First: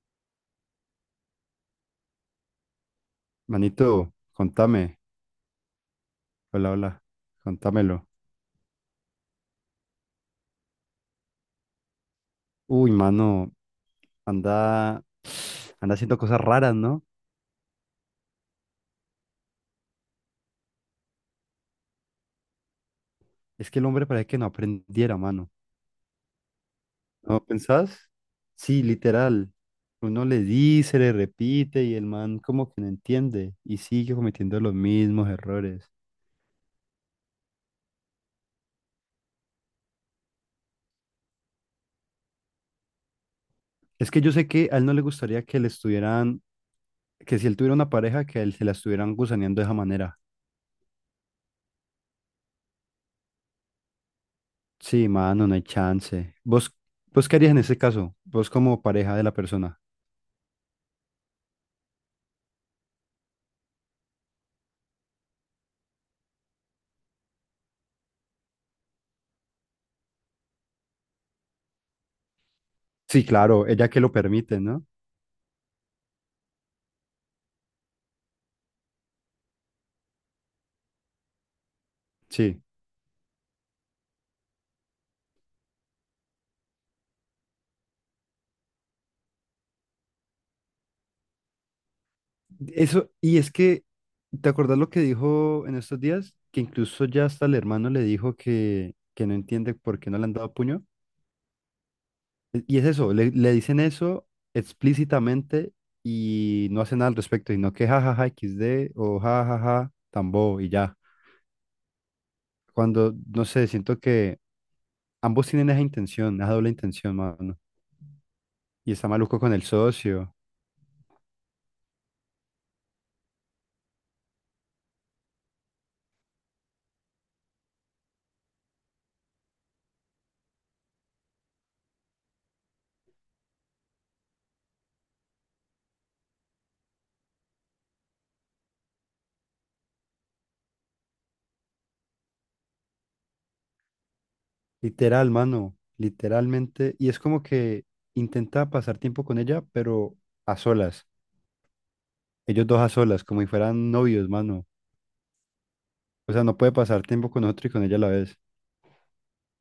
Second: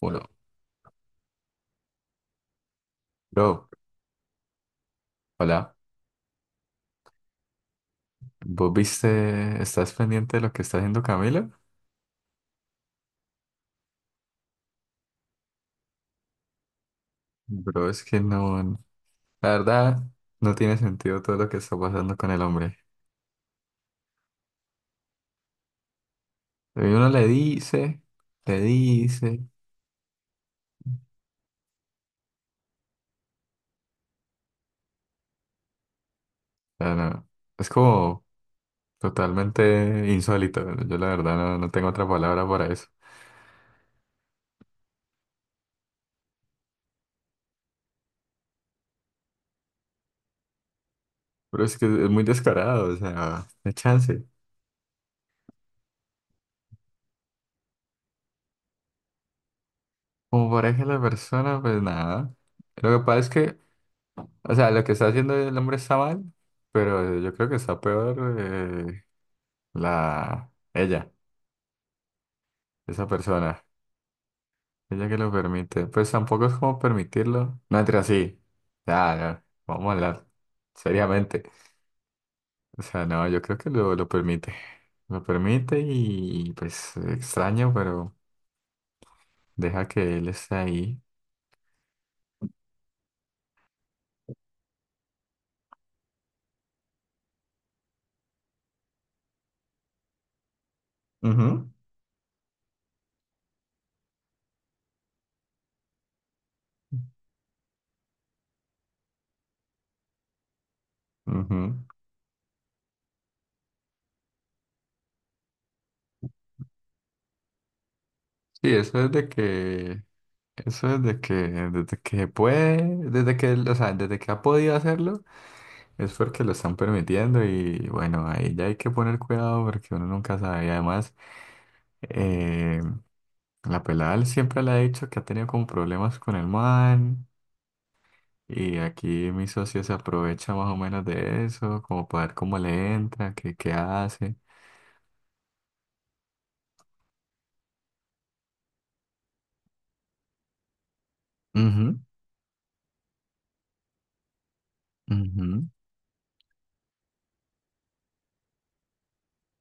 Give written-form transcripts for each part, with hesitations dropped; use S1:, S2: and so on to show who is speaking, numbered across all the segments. S1: Bueno, bro,
S2: Manito, contame.
S1: hola.
S2: Hola, hola. Contámelo.
S1: ¿Vos viste? ¿Estás pendiente de lo que está haciendo Camilo?
S2: Uy, mano, anda, anda haciendo cosas raras, ¿no?
S1: Bro, es que no, la verdad, no tiene sentido todo lo que está pasando con el hombre.
S2: Es que el hombre parece que no aprendiera, mano.
S1: Y uno le
S2: ¿No
S1: dice,
S2: pensás?
S1: le
S2: Sí,
S1: dice,
S2: literal. Uno le dice, le repite y el man como que no entiende y sigue cometiendo los mismos errores.
S1: o no, es como totalmente insólito. Yo la verdad no tengo otra palabra para eso.
S2: Es que yo sé que a él no le gustaría que le estuvieran, que si él tuviera una pareja, que a él se la estuvieran gusaneando de esa manera.
S1: Pero es que es muy descarado, o sea, de chance.
S2: Sí, mano, no hay chance. ¿Vos qué harías en ese caso? Vos como pareja de la persona.
S1: Como pareja de la persona, pues nada. Lo que pasa es que, o sea, lo que está haciendo el hombre está mal, pero yo creo que está peor la ella, esa
S2: Sí,
S1: persona,
S2: claro, ella que lo permite, ¿no?
S1: ella que lo permite. Pues tampoco es como permitirlo. No entre así. Ya, no, vamos a hablar seriamente.
S2: Sí.
S1: O sea, no, yo creo que lo permite. Lo permite y pues extraño, pero deja que él esté ahí.
S2: Eso, y es que, ¿te acordás lo que dijo en estos días? Que incluso ya hasta el hermano le dijo que no entiende por qué no le han dado puño.
S1: Ujú,
S2: Y es eso, le dicen eso explícitamente y no hacen nada al respecto, sino que jajaja XD o jajaja tambo y ya.
S1: ujú.
S2: Cuando, no sé, siento que ambos tienen esa intención, esa doble intención, mano.
S1: Sí,
S2: Y
S1: eso
S2: está
S1: es de
S2: maluco con el
S1: que,
S2: socio.
S1: eso es de que, desde que puede, desde que él, o sea, desde que ha podido hacerlo. Es porque lo están permitiendo y bueno, ahí ya hay que poner cuidado porque uno nunca sabe. Y además, eh, la pelada él siempre le ha dicho que ha tenido como problemas con el man, y aquí mi socio se aprovecha más o menos de eso, como para ver cómo le entra, qué, qué hace.
S2: Literal, mano, literalmente. Y es como que intenta pasar tiempo con ella, pero a solas.
S1: Ujú,
S2: Ellos dos a solas, como si fueran novios, mano.
S1: ujú.
S2: O sea, no puede pasar tiempo con otro y con ella a la vez.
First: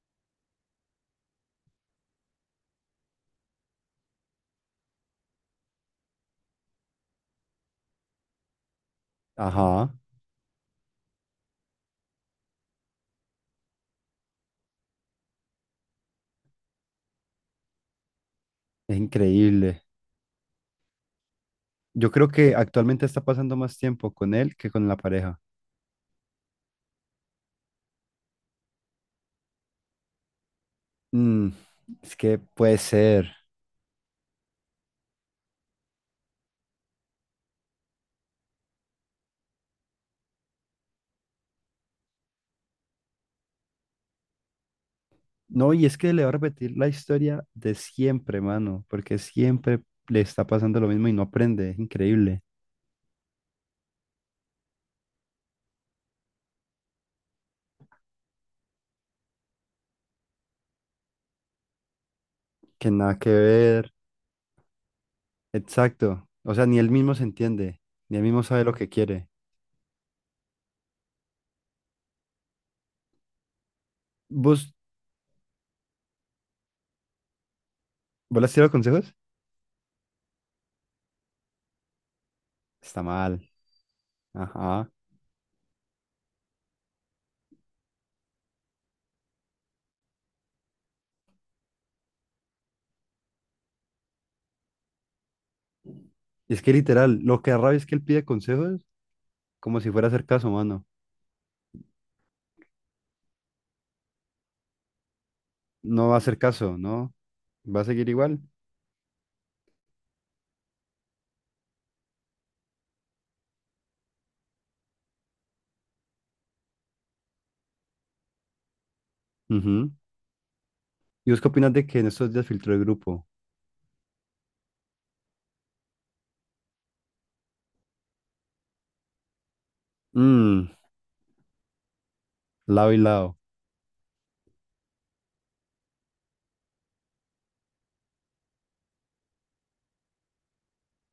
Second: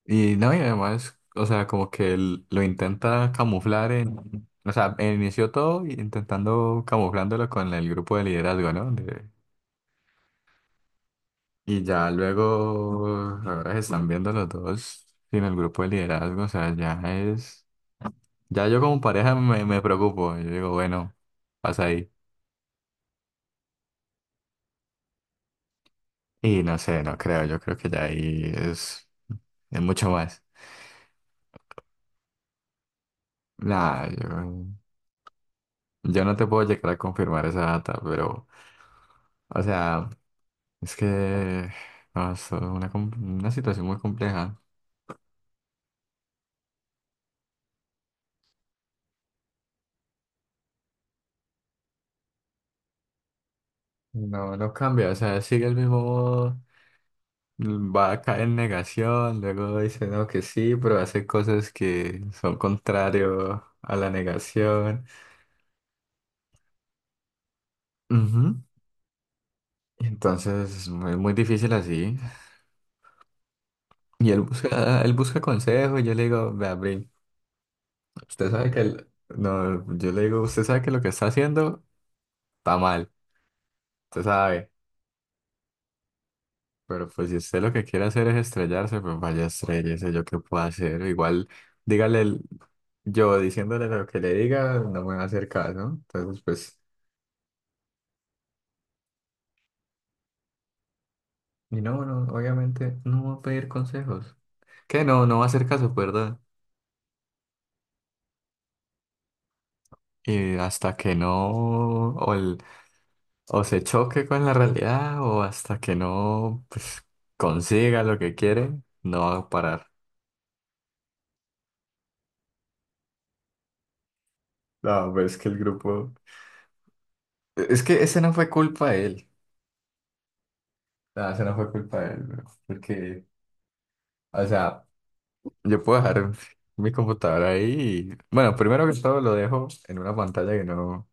S1: Y no, y además, o sea, como que él lo intenta camuflar en, o sea, inició todo intentando camuflándolo con el grupo de liderazgo, ¿no? De...
S2: Ajá,
S1: Y ya luego, ahora se están viendo los dos sin el grupo de liderazgo, o sea, ya es, ya yo
S2: es
S1: como pareja me
S2: increíble.
S1: preocupo, yo digo, bueno, pasa ahí.
S2: Yo creo que actualmente está pasando más tiempo con él que con la pareja.
S1: Y no sé, no creo, yo creo que ya ahí es mucho más.
S2: Mm, es que puede ser.
S1: Nah, yo no te puedo llegar a confirmar esa data, pero, o sea, es que, no, es una, com- una situación muy compleja.
S2: No, y es que le va a repetir la historia de siempre, mano, porque siempre le está pasando lo mismo y no aprende. Es increíble.
S1: No, no cambia, o sea, sigue el mismo, va a caer en negación, luego dice no que sí, pero hace cosas que son
S2: Que nada que
S1: contrario
S2: ver.
S1: a la negación.
S2: Exacto. O sea, ni él mismo se entiende, ni él mismo
S1: Ujú.
S2: sabe lo que quiere.
S1: Entonces es muy, muy difícil así. Y
S2: ¿Vos,
S1: él busca consejo y yo le digo, vea, Brin,
S2: vos le
S1: usted
S2: has
S1: sabe
S2: tirado
S1: que el-
S2: consejos?
S1: no, yo le digo, usted sabe que lo que está haciendo está
S2: Está
S1: mal,
S2: mal.
S1: usted sabe.
S2: Ajá.
S1: Pero pues si usted lo que quiere hacer es estrellarse, pues vaya estrellese, yo qué puedo hacer. Igual, dígale el- yo diciéndole lo que le diga, no me va a hacer caso, ¿no? Entonces,
S2: Y es que
S1: pues.
S2: literal, lo que da rabia es que él pide consejos como si fuera a hacer caso, mano.
S1: Y no, no, obviamente no va a pedir consejos. Que no, no va a hacer caso,
S2: No va a hacer
S1: ¿verdad?
S2: caso, ¿no? Va a seguir igual.
S1: Y hasta que no, o el- o se choque con la realidad, o hasta que no, pues, consiga lo que quiere, no va a parar.
S2: Ujú. ¿Y vos qué opinas de que en estos días filtró el grupo?
S1: No, pero es que el grupo... Es que ese no fue culpa de él.
S2: Mmm,
S1: No, ese no fue culpa de él, bro.
S2: lado y
S1: Porque,
S2: lado.
S1: o sea, yo puedo dejar mi computadora ahí y... Bueno, primero que todo lo dejo en una pantalla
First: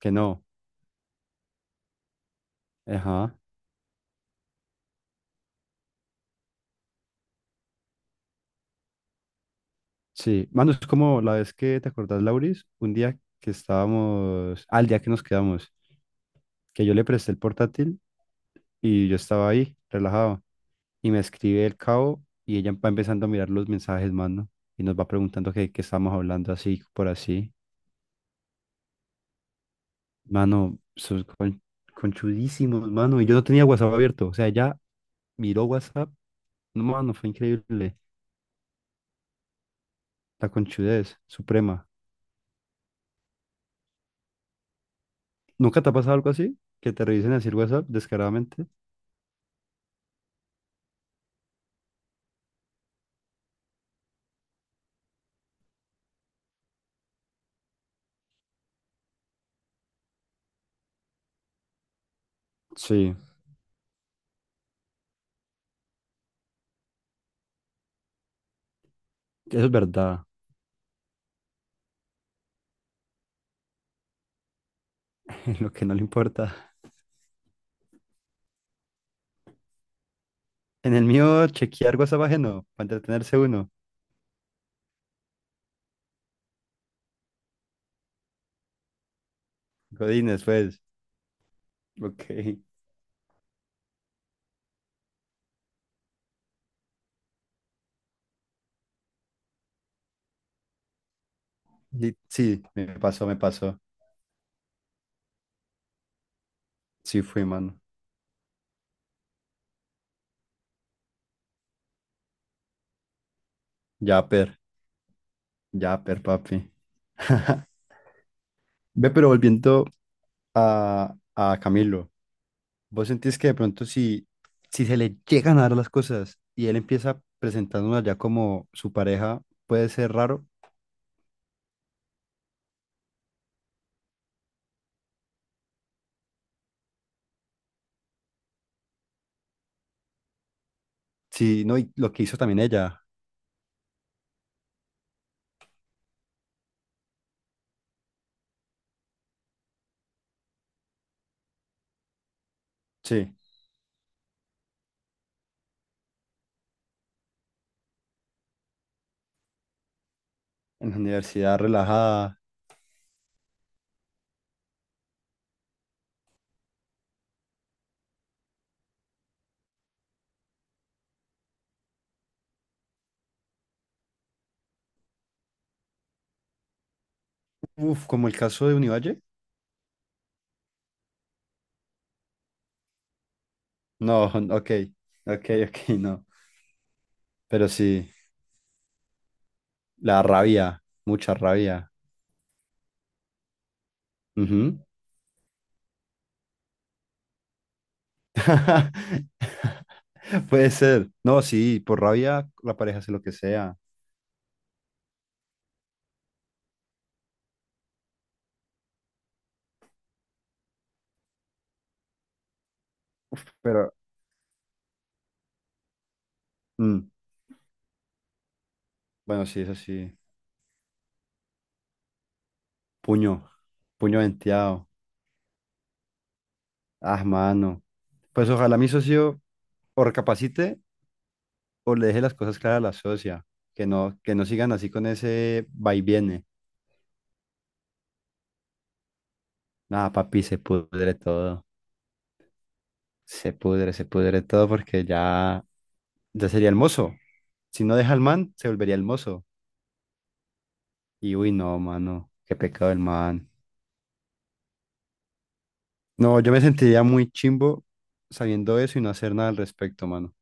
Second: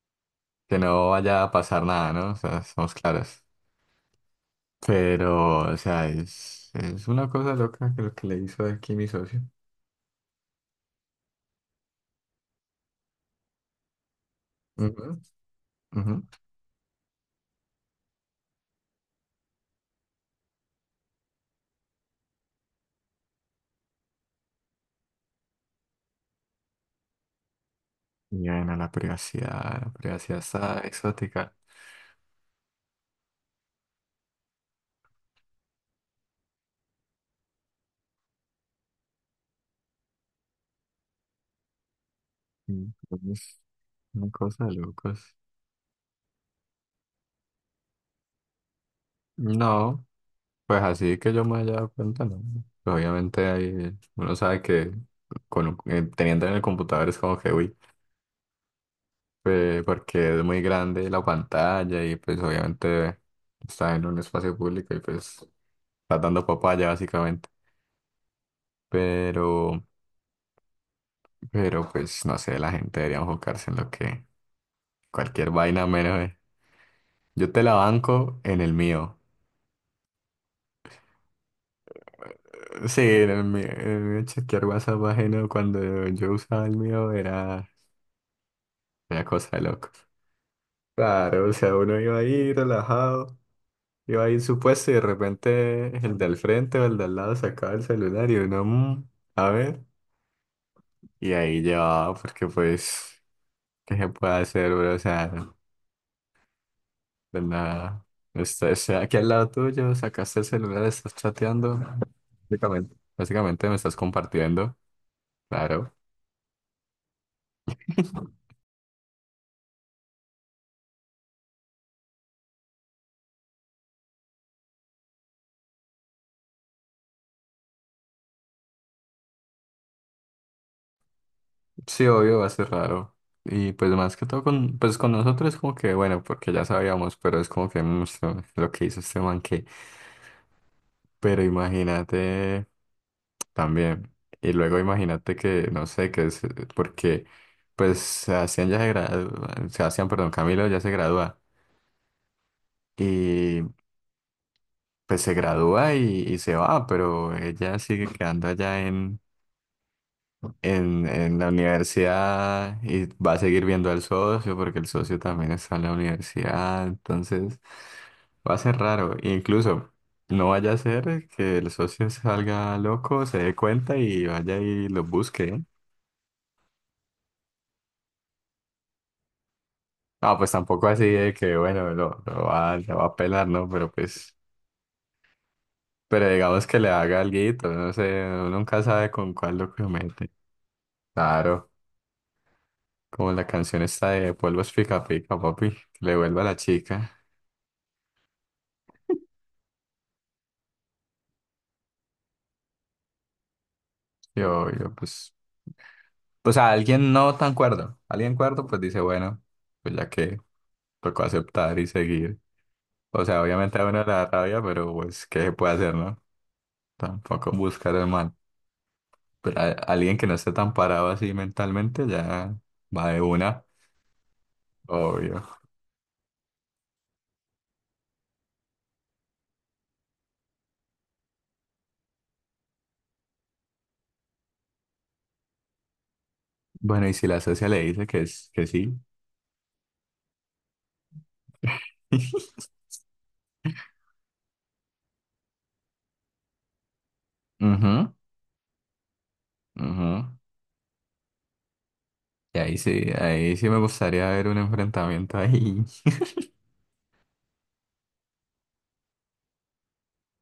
S2: Que no.
S1: que no vaya a pasar nada, ¿no? O sea, somos
S2: Ajá.
S1: claros. Pero, o sea, es una cosa loca que lo que le hizo aquí mi socio.
S2: Sí. Mano, es como la vez que te acordás, Lauris, un día que estábamos, al día que
S1: Ujú,
S2: nos quedamos,
S1: ujú.
S2: que yo le presté el portátil y yo estaba ahí, relajado. Y me escribe el cabo y ella va empezando a mirar los mensajes, mano. Y nos va preguntando qué estamos hablando así, por así.
S1: Y bueno, la privacidad
S2: Mano,
S1: está exótica.
S2: conchudísimos, mano. Y yo no tenía WhatsApp abierto. O sea, ella miró WhatsApp. No, mano, fue increíble. La conchudez suprema.
S1: Entonces, una cosa de locos.
S2: ¿Nunca te ha pasado algo así? ¿Que te revisen así el WhatsApp descaradamente?
S1: No, pues así que yo me haya dado cuenta, no. Obviamente hay, uno sabe que con, un- teniendo en el computador es como que, uy, porque es muy grande la pantalla y pues
S2: Sí,
S1: obviamente está en un espacio público y pues está dando papaya básicamente.
S2: eso es
S1: Pero...
S2: verdad.
S1: Pero pues no sé, la gente debería enfocarse en lo que cualquier
S2: En lo que
S1: vaina
S2: no le
S1: menos.
S2: importa.
S1: Yo te la banco en el mío.
S2: En el mío, chequear WhatsApp ajeno, para
S1: Sí, en
S2: entretenerse
S1: el mío.
S2: uno.
S1: En el mío chequear WhatsApp ajeno cuando yo usaba el mío era, era cosa de locos.
S2: Godines, pues.
S1: Claro, o sea, uno iba
S2: Ok.
S1: ahí
S2: Y-
S1: relajado, iba ahí en su puesto y de repente el del frente o el de al lado sacaba el celular y uno, "Mm, a ver". Y ahí llevaba, porque
S2: Sí, me
S1: pues,
S2: pasó, me pasó.
S1: ¿qué se puede hacer, bro? O sea.
S2: Sí
S1: De
S2: fui, mano.
S1: la... Este, aquí al lado tuyo, sacaste el celular, estás chateando. Básicamente. Básicamente me estás
S2: Yapper,
S1: compartiendo. Claro.
S2: yapper, papi. Ve, pero volviendo a Camilo, ¿vos sentís que de pronto si se le llegan a dar las cosas y él empieza presentándonos ya como su pareja, puede ser raro?
S1: Sí, obvio, va a ser raro. Y pues más que todo con, pues con nosotros es como que, bueno, porque ya sabíamos, pero es como que mm, esto- lo que hizo este man que. Pero
S2: Sí, no, y lo que hizo también
S1: imagínate
S2: ella.
S1: también. Y luego imagínate que, no sé, que es porque pues Sebastián ya se gradúa, Sebastián, perdón, Camilo ya se gradúa.
S2: Sí,
S1: Pues se gradúa y se va, pero ella sigue quedando allá
S2: en la
S1: en la
S2: universidad relajada.
S1: universidad y va a seguir viendo al socio porque el socio también está en la universidad, entonces va a ser raro. E incluso no vaya a ser que el socio salga loco, se dé cuenta y vaya y lo busque, ¿eh?
S2: Uf, como el caso de Univalle.
S1: Ah, pues tampoco así de que, bueno, lo va a pelar, ¿no? Pero
S2: No,
S1: pues,
S2: ok, ok, ok, no.
S1: pero digamos que le haga alguito,
S2: Pero
S1: no
S2: sí,
S1: sé, uno nunca sabe con cuál lo
S2: la
S1: comete.
S2: rabia, mucha
S1: Claro.
S2: rabia.
S1: Como la canción esta de Polvos
S2: Ujú.
S1: Pica Pica, papi, que le vuelva a la chica.
S2: Puede ser. No, sí, por rabia la pareja hace lo que sea.
S1: Yo, pues, o sea, alguien no tan cuerdo, alguien cuerdo, pues dice, bueno, pues ya que tocó aceptar y seguir. O sea, obviamente a
S2: Pero,
S1: uno le da rabia, pero pues, ¿qué se puede hacer, no?
S2: mm,
S1: Tampoco buscar el mal.
S2: bueno,
S1: Pero
S2: sí,
S1: a-
S2: eso sí.
S1: alguien que no esté tan parado así mentalmente ya va de
S2: Puño,
S1: una,
S2: puño venteado.
S1: obvio.
S2: Ah, mano. Pues ojalá mi socio o recapacite o le deje las cosas claras a la socia. Que no sigan así con ese va y viene.
S1: Bueno, y si la socia le dice que, es, que sí.
S2: Nada, papi, se pudre todo. Se pudre todo porque ya, ya sería el mozo. Si no
S1: Ujú,
S2: deja al man, se volvería el mozo.
S1: ujú.
S2: Y uy, no, mano. Qué
S1: Y
S2: pecado el man.
S1: ahí sí me gustaría ver un enfrentamiento ahí.
S2: No, yo me sentiría muy chimbo sabiendo eso y no hacer nada al respecto, mano.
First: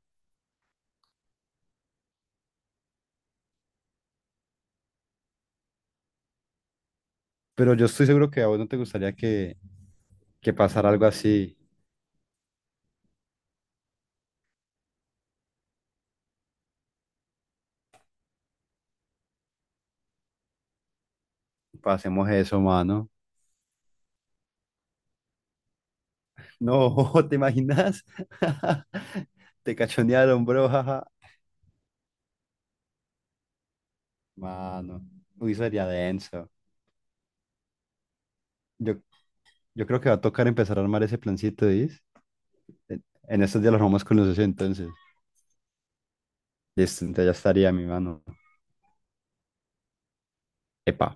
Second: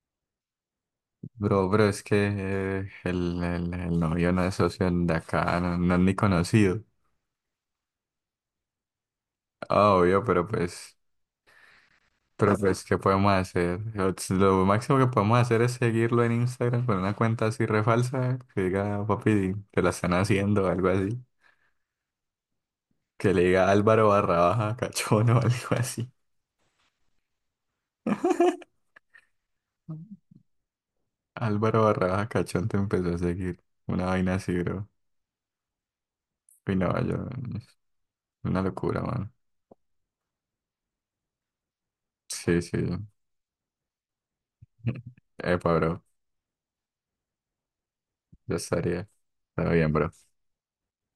S1: Bro, bro, es que el novio no es socio de acá, no, no es ni conocido.
S2: Pero yo estoy seguro que a vos no te gustaría
S1: Ah, obvio,
S2: que pasara algo así.
S1: pero pues, ¿qué podemos hacer? Lo máximo que podemos hacer es seguirlo en Instagram con una cuenta así refalsa, que diga, papi, te la están haciendo, o algo así.
S2: Pasemos eso, mano.
S1: Que le diga Álvaro barra baja cachón o algo así.
S2: No, ¿te imaginas? Te cachonearon, bro, jaja.
S1: Álvaro barra baja cachón te empezó a seguir. Una vaina así, bro.
S2: Mano, uy, sería denso.
S1: Y no, yo, una
S2: Yo,
S1: locura, mano.
S2: yo creo que va a tocar empezar a armar ese plancito, ¿dis?
S1: Sí, sí.
S2: En estos días lo armamos con los 60, entonces.
S1: Epa, bro,
S2: Listo, entonces ya estaría mi mano.
S1: ya estaría. Está bien, bro.
S2: Epa.